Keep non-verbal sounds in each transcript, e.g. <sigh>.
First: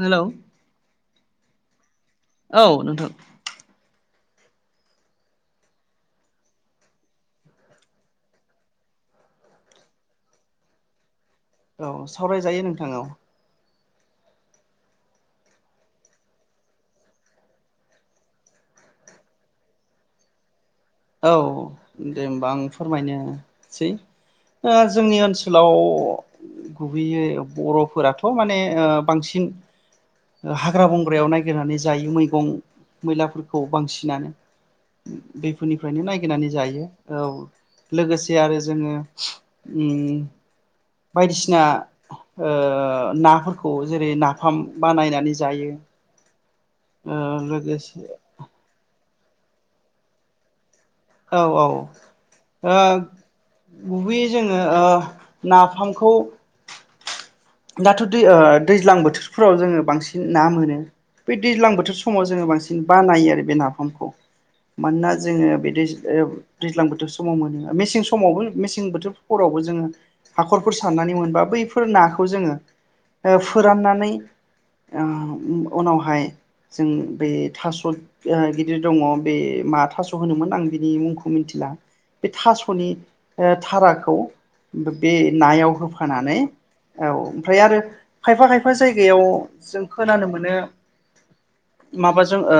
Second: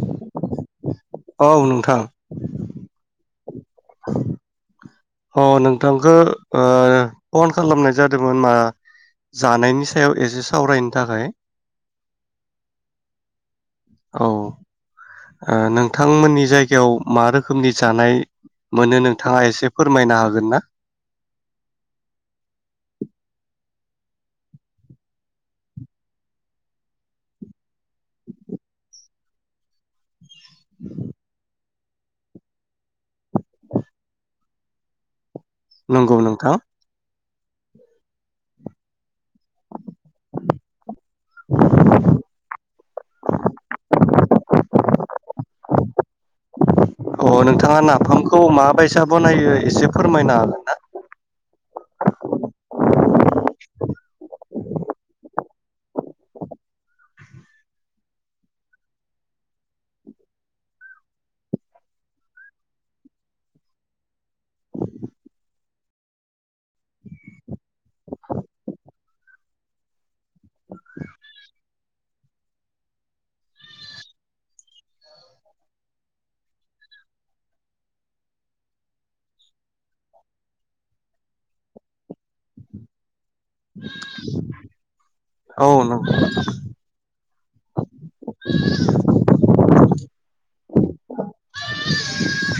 Hello औ नोंथां औ नोंथां। <unintelligible> अ नोंथांखौ फन खालामनाय जादोंमोन मा जानायनि सायाव एसे सावरायनो थाखाय औ सावरायजायो नोंथां औ औ ओ नोंथांमोननि जायगायाव मा रोखोमनि जानाय मोनो नोंथाङा एसे फोरमायनो हागोन ना औ दे होमबा आ फोरमायनोसै ओ जोंनि ओनसोलाव गुबैयै बर'फोराथ माने ओ बांसिन ओ हाग्रा बंग्रायाव नायगिरनानैस जायो मैगं मैलाफोरखौ बांसिनानो बे दुखुनिफ्रायनो नंगौ नायगिरनानै नोंथां जायो औ लोगोसे आरो जोङो ओम बायदिसिना ओ नाफोरखौ जेरै नाफाम बानायनानै जायो। ओ अ नोंथाङा लोगोसे नाफामखौ माबायसा बनायो एसे फोरमायना हागोन ना औ औ ओ गुबैयै जोङो ओ नाफामखौ दाथ' दै दैज्लां बोथोरफोराव जोङो बांसिन ना मोनो ब दैज्लां बोथोर समाव जोङो बांसिन बानायो आरो बे नाफामखौ मानोना जोङो बे दै दैज्लां बोथोर समाव मोनो मेसें समावबो मेसें बोथोरफोरावबो जोङो हाखरफोर सारनानै मोनबा बैफोर नाखौ खौ जोङो ओ फोराननानै ओ उनावहाय जों बे थास गिदिर दङ बे मा थास होनोमोन आं बिनि मुंखौ मिथिला बे थासनि थाराखौ बे नायाव हागोन औ होफानानै औ ओमफ्राय आरो खायफा खायफा जायगायाव जों खोनानो मोनो माबाजों ओ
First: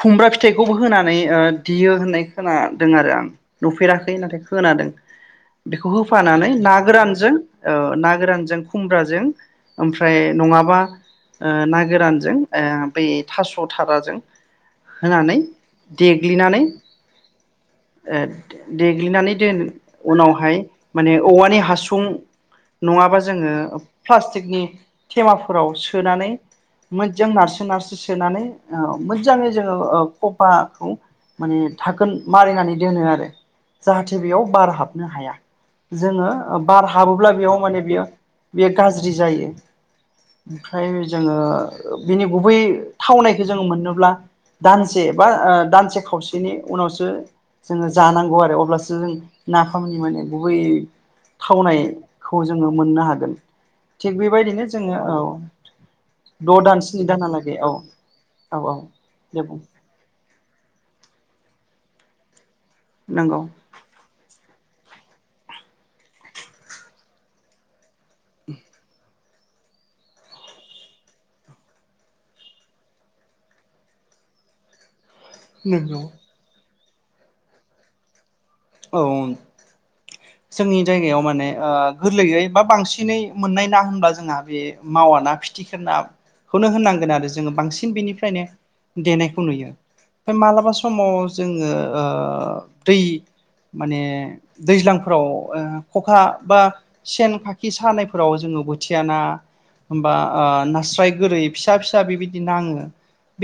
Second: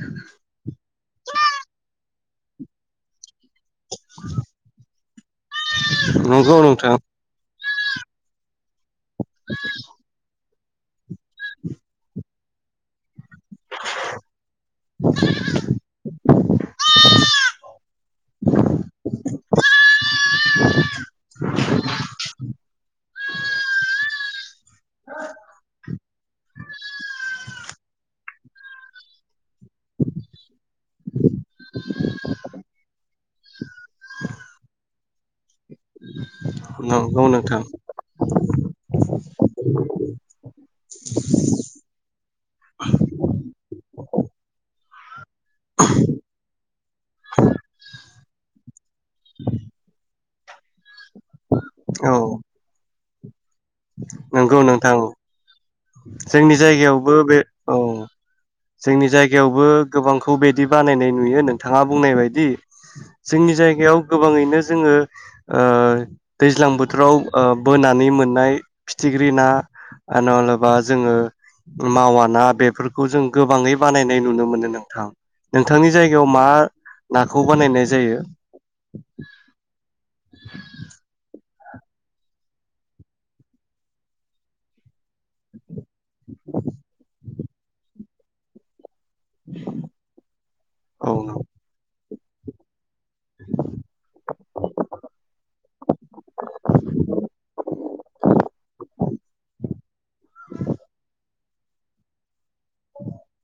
खुमब्रा फिथाइखौबो होनानै ओ देयो होननाय खोनादों आरो आं नुफेराखै नाथाय खोनादों बेखौ होफानानै नंगौ ना नोंथां गोरानजों ओ ना गोरानजों खुब्राजों नङाब्ला बा ओ ना गोरानजों ओ बै थास' थाराजों होनानै देग्लिनानै ओ देग्लिनानै दोन उनावहाय माने औवानि हासुं नङाबा जोङो प्लास्टिकनि थेमाफोराव सोनानै मोजां नारसि नारसिन सोनानै मोजाङै जोङो खफाखौ माने थाखोन मारिनानै दोनो आरो जाहाथे बेयाव बार हाबनो हाया। जोङो बार नंगौ हाबोब्ला बेयाव नोंथां माने बियो बेयो गाज्रि जायो ओमफ्राय जोङो बिनि गुबै थावनायखौ जोङो मोननोब्ला दानसे बा ओ दानसे खावसेनि उनावसो जोङो जानांगौ आरो अब्लासो जों नाफामनि माने गुबै औ थावनायखौ जोङो मोननो हागोन थिग नंगौ बेबायदिनो जोङो नोंथां औ जोंनि द' दान स्नि जायगायावबो बे दानालागै औ औ औ जोंनि दे बुं जायगायावबो गोबांखौ अबेदि बानायनाय नुयो नोंथाङा बुंनाय बायदि नंगौ जोंनि जायगायाव गोबाङैनो जोंङो ओ दैज्लां बोथोराव ओ बोना नै मोननाय फिथिग्रि ना ओ नल बा जोङो मावाना बेफोरखौ जों गोबाङै बानायनाय नुनो मोनो नोंथां। नोंथांनि नोंगौ जायगायाव मा नाखौ बानायनाय जायो। औ जोंनि जायगायाव माने ओ गोरलैयै बा बांसिनै मोननाय ना होनबा जोंहा बे मावा ना फिथिखानो नाखौनो होननांगोन आरो जों जोङो बांसिन बेनिफ्रायनो देनायखौ नुयो ओमफ्राय मालाबा औ समाव जोङो ओ दै माने दैज्लां खखा बा सेन खाखि सानायफोराव जोङो बोथिया ना होमबा नास्राय गोरै फिसा फिसा बिबादि बिदि नाङो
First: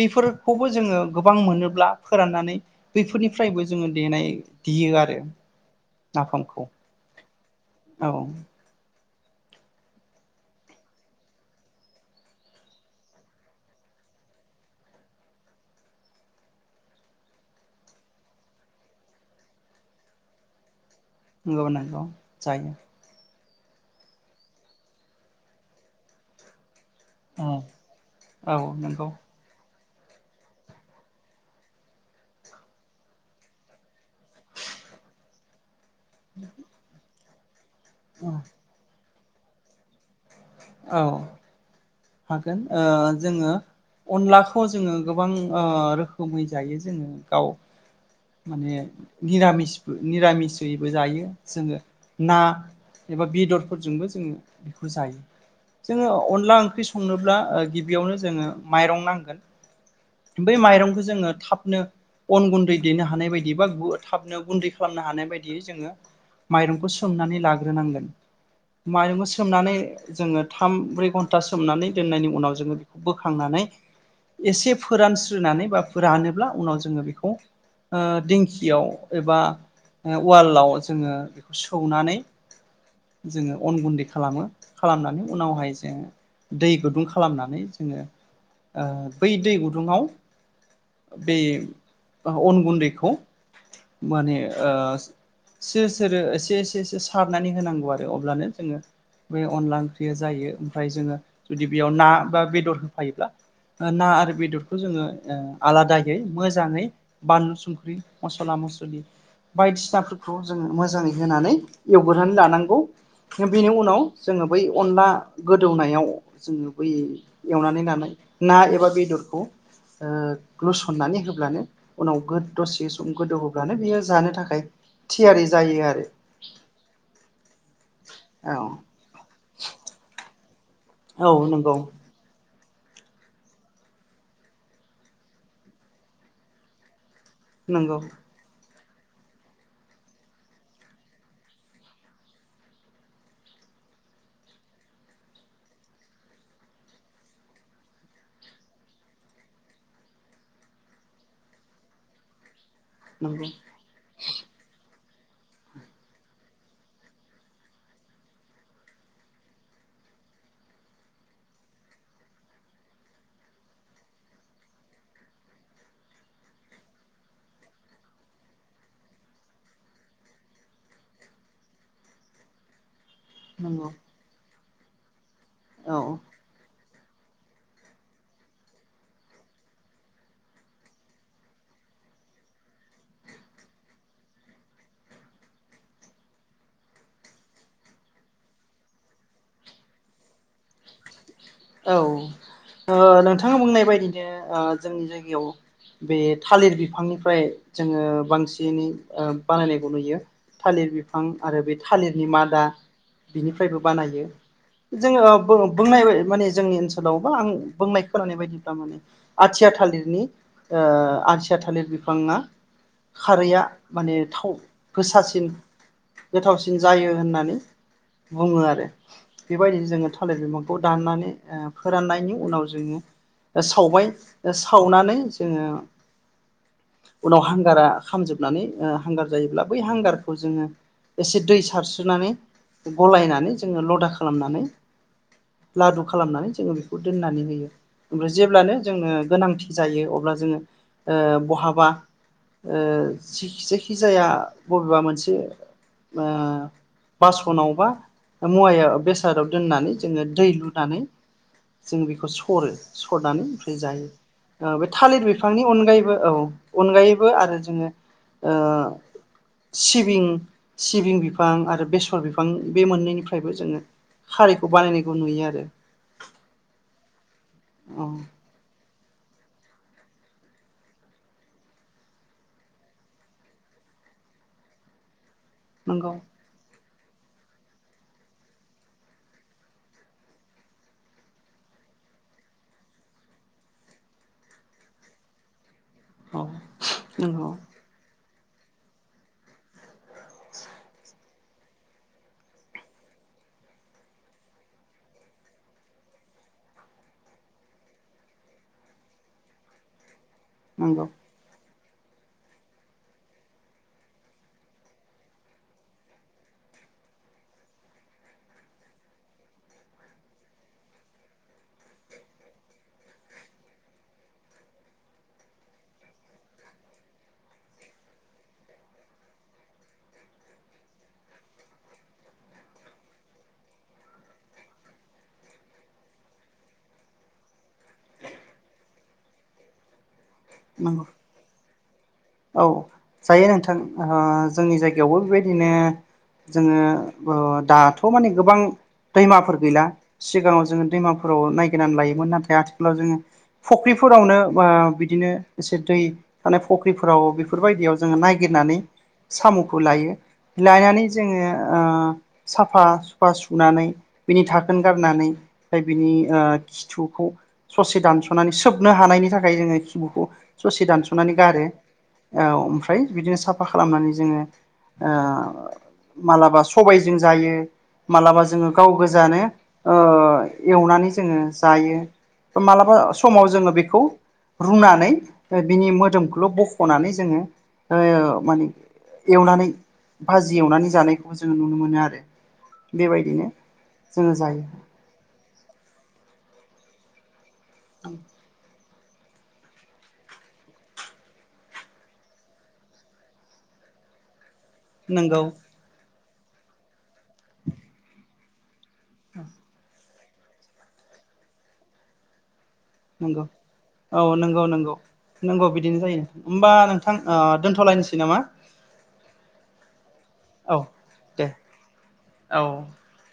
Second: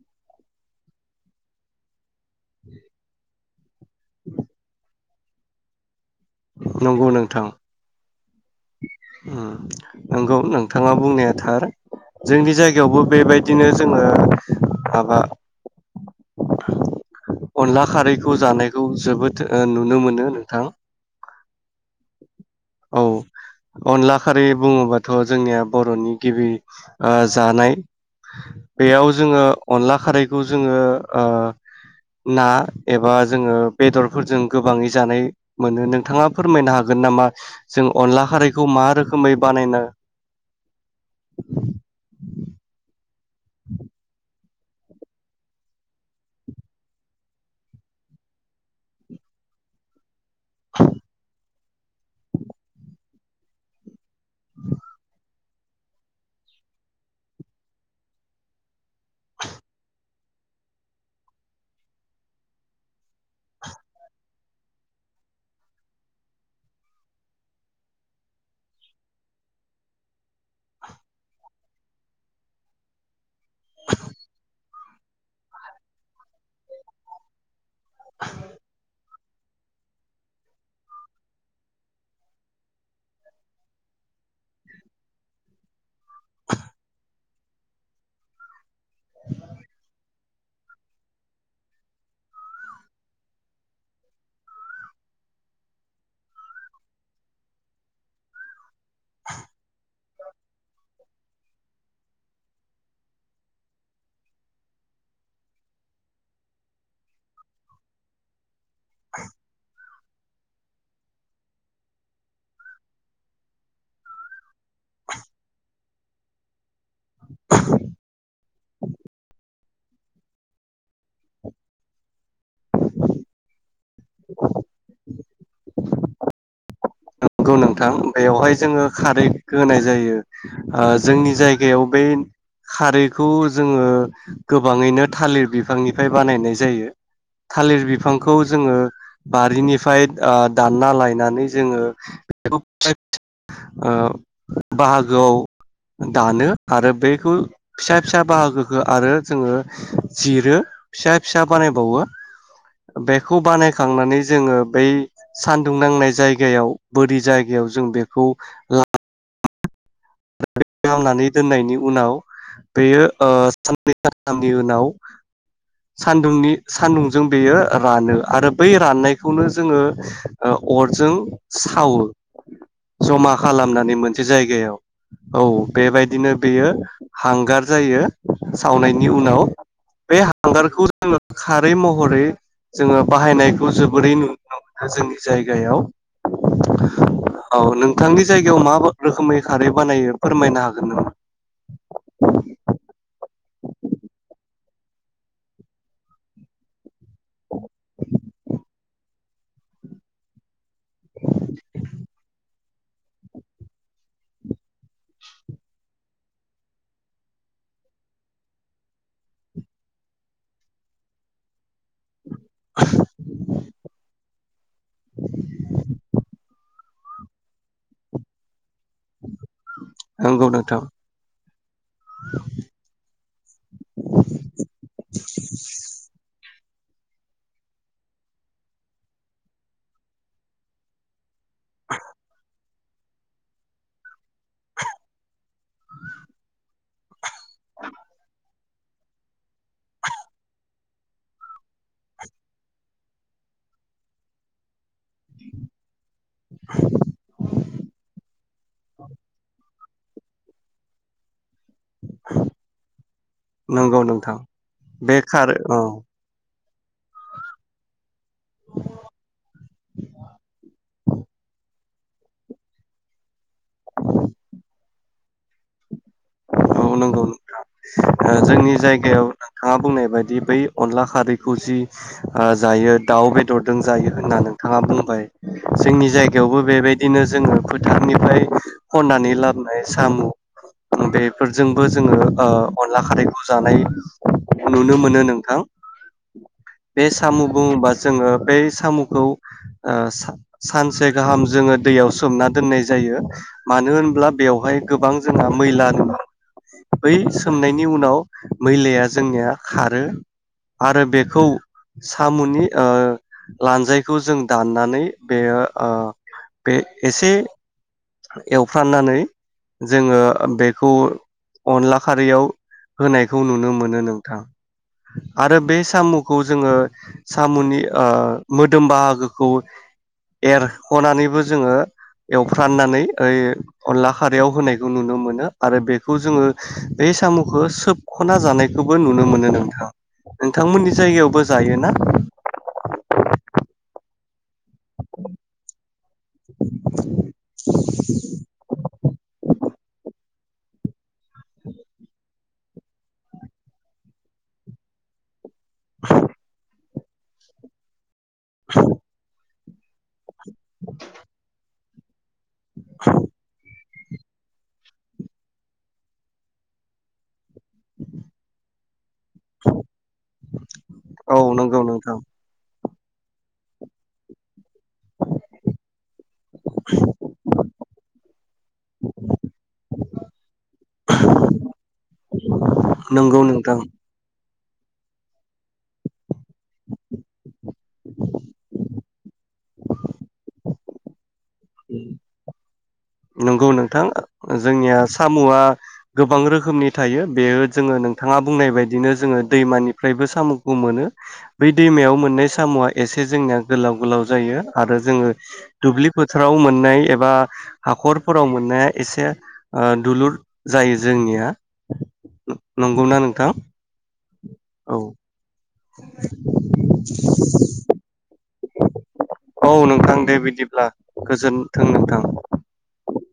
बेफोर खौबो जोङो गोबां मोनोब्ला फोराननानै बैफोरनिफ्रायबो जोङो देनाय देयो आरो। नाफामखौ नंगौ नोंथां। औ ओम नंगौ नोंथाङा बुंनाया थार जोंनि जायगायावबो बेबायदिनो जोङो माबा आ अनला खारैखौ जानायखौ जोबोद नुनो ओ मोनो नोंथां अनलाखौ जायो। औ अनला खारि बुङोबाथ' जोंनिया बर'नि गिबि ओ औ जानाय औ बेयाव नंगौ जोङो अनला खारैखौ जोङो ओ ना एबा जोङो बेदरफोरजों गोबाङै जानाय मोननो नों नोंथाङा फोरमायनो हागोन नामा? जों अनला खारैखौ मा रो खोमै बानायना औ हागोन ओ जोङो अनला खौ जोङो गोबां ओ रोखोमै जायो जोङो दाउ माने मिरामिसबो। निरामिसैबो जायो। जोङो ना एबा बेदरफोरजोंबो जोङो बेखौ जायो जोङो अनला ओंख्रि संनोब्ला ओ गिबियावनो जोङो माइरं नांगोन बै माइरंखौ जोङो थाबनो अन गुन्दै देनो हानाय बायदि बा थाबनो गुन्दै खालामनो हानाय बायदियै जोङो माइरंखौ सोमनानै लाग्रोनांगोन माइरंखौ सोमनानै जोङो थाम ब्रै घन्टा सोमनानै दोननायनि उनाव जोङो बोखांनानै एसे फोरानस्रिनानै बा रानोब्ला उनाव जोङो बेखौ ओ दिंखियाव एबा उवालाव जोङो सौनानै जोङो अन गुन्दै खालामो। खालामनानै उनावहाय जे दै गुदुं खालामनानै जोङो आ बै दै गुदुङाव बे अन गुन्दैखौ माने ओ सोर सोरो ओसेसेसे सारनानै होनांगौ आरो अब्लानो जोङो बे अनला ओंख्रिया जायो ओमफ्राय जोङो जुदि बेयाव ना बा बेदर होफायोब्ला ओ ना आरो बेदरखौ जोङो आलादायै मोजाङै बानलु संख्रि मसला मस्लि बायदिसिनाफोरखौ जोङो मोजाङै होनानै एवगोरनानै लानांगौ बेनि उनाव जोङो बै अनला गोदौनायाव जोङो बै यो एवनानै लानाय ना एबा बेदरखौ ओ लुसननानै होब्लानो उनाव दसे सम गोदौ होब्लानो बियो जानो थाखाय थियारि जायो आरो। नोंगौ नोंथां बेयावहाय औ जोङो खारै होनाय जायो। <unintelligible> आं जोंनि औ नंगौ जायगायाव बे खारैखौ जोङो गोबाङैनो थालिर बिफांनिफ्राय बानायनाय जायो। थालिर नंगौ बिफांखौ जोङो बारिनिफ्राय ओ दानना लायनानै जोङो <unintelligible> ओ बाहागोआव दानो आरो बेखौ फिसा फिसा बाहागोखौ आरो जोङो जिरो फिसा फिसा बानायबावो बेखौ नंगौ बानायखांनानै जोङो बै सान्दुं नांनाय जायगायाव बोरि जायगायाव जों बेखौ ला लामनानै दोननायनि उनाव बेयो ओ साननै सानथामनि उनाव सानदुंनि सान्दुंजों बेयो रानो आरो बै राननायखौनो जोङो ओ अरजों सावो। जमा नंगौ खालामनानै मोनसे जायगायाव। औ औ बेबायदिनो बेयो हांगार जायो सावनायनि उनाव बे हांगारखौ जोङो खारै महरै जोङो बाहायनायखौ जोबोरै नुनो मोनो जोंनि जायगायाव औ नोंथांनि जायगायाव मा रोखोमै खारै बानायो? फोरमायनो हागोन नामा? औ ओ नोंथां नोंथाङा बुंनाय बायदिनो ओ जोंनि जायगायाव बे थालिर बिफांनिफ्राय जोङो बांसिनै ओ बानायनायखौ नुयो थालिर बिफां आरो बे थालिरनि मादा बिनिफ्रायबो बानायो जोङो बो बुंनाय माने जोंनि ओनसोलावबा आं बुंनाय खोनानाय बायदिब्ला माने आथिया थालिरनि ओ आथिया थालिर बिफांना खारैया माने थाव गोसासिन गोथावसि जायो होननानै बुङो आरो। बेबायदिनो जोङो थालिर नंगौ बिफांखौ नोंथां दाननानै फोराननायनि उनाव जोङो सावबाय सावनानै जोङो उनाव हांगारा खामजोबनानै हांगार जायोब्ला बै हांगारखौ जोङो एसे दै सारस्रोनानै गलायनानै जोङो लदा खालामनानै लादु खालामनानै जोङो बेखौ दोननानै होयो ओमफ्राय जेब्लानो जोंनो गोनांथि जायो अब्ला जोंङो ओ बहाबा ओ जि जेखि जाया बबेबा मोन मोनसे ओ बासनाव बा मुवायाव बेसादाव दोननानै जोङो दै लु नानै जों बिखौ सरो सरनानै ओमफ्राय नंगौ जायो नोंथां ओ बे थालिर खार बिफांनि औ अनगायैबो औ अनगायैबो आरो जोङो ओ सिबिं सिबिं बिफां आरो बेसर बिफां बे मोननैनिफ्रायबो जोङो खारैखौ बानायनायखौ नुयो आरो। औ नोंगौ औ ओ जोंनि जाय गायाव नोंथाङा बुंनाय बायदि बै अनला खारैखौ जि ओ जायो दाउ बेदरदों जायो होनना नोंथाङा बुंबाय। जोंनि नंगौ जायगायावबो बेबायदि बिदिनो जोङो फोथारनिफ्राय खननानै लाबोनाय साम' बे फोरजोंबो जोङो आ अनला खारैखौ जानाय नुनो मोनो नोंथां। औ बे सामु नंगौ बुङोबा जोङो बे सामुखौ ओ सा-सानसे गाहाम जोङो दैयाव सोमना दोननाय जायो मानो होनब्ला बेवहाय गोबां जोंहा मैला दं। बै सोमनायनि उनाव मैलाया जोंनिया खारो आरो नंगौ बेखौ सामुनि ओ लानजायखौ जों दाननानै बेयो ओ बे एसे एवफ्राननानै जोङो बेखौ अनला खारैयाव होनायखौ नुनो मोनो नोंथां आरो बे सामुखौ जोङो सामुनि ओ मोदोम बाहागोखौ एरखनानैबो जोङो एवफ्राननानै ओइ अनला खारैयाव होनायखौ नुनो मोनो आरो बे खु जोङो बे सामुखो सोबख'ना जानायखौबो नुनो मोनो नोंथां। नोंथांमोननि नंगौ। जायगायावबो जायोना? औ जायो नोंथां आ जोंनि जायगायावबो बेबायदिनो जोङो ओ दाथ' माने गोबां दैमाफोर गैला। सिगाङाव जोङो दैमाफोराव नायगिरनानै लायोमोन नाथाय आथिखालाव जोङो फुख्रिफोरावनो ओ बिदिनो एसे दै थानाय फख्रिफोराव बेफोरबायदियाव जोङो नायगिरनानै साम' फुलायो लायनानै जोङो ओ साफा सुफा सुनानै बिनि थाखोन गारनानै बिनि खिथुखौ ससे दानस'नानै सोबनो हानायनि थाखाय जोङो खिबुखौ ससे दानस'नानै औ गारो नंगौ नोंथां औ आमफाय बिदिनो साफा खालामनानै जोङो ओ मालाबा सबायजों जायो मालाबा जोङो गाव गोजानो ओ एवनानै जोङो जायो मालाबा नंगौ समाव जोङो नोंथां बेखौ रुनानै ओ बिनि मोदोमखौल' बख'नानै, जोङो ओ माने एवनानै भाजि एवनानै जानायखौ जोङो नुनो मोनो आरो। बेबायदिनो नंगौ नोंथां जोङो जायो जोंनिया साम'आ गोबां रोखोमनि थायो बेयो जोङो नोंथाङा बुंनाय बायदि। बिदिनो जोङो दैमानिफ्रायबो साम'खौ मोनो बै दैमायाव मोननाय साम'आ एसे जोंनिया गोलाव गोलाव जायो। आरो जोङो नंगौ दुब्लि फोथाराव मोननाय एबा हाखरफोराव मोननाय। एसे। ओ दुलुर जायो जोंनिया। नंगौना नंगौ नोंथां? औ नंगौ नंगौ औ नंगौ, बिदि बिदिनो जायो होमबा नोंथां, ओ दोनथ'लनोसै नामा? औ नोंथां दे औ बिदिब्ला दे गोजोनथों नोंथां। औ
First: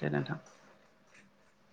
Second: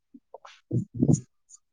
दे नोंथां। <unintelligible>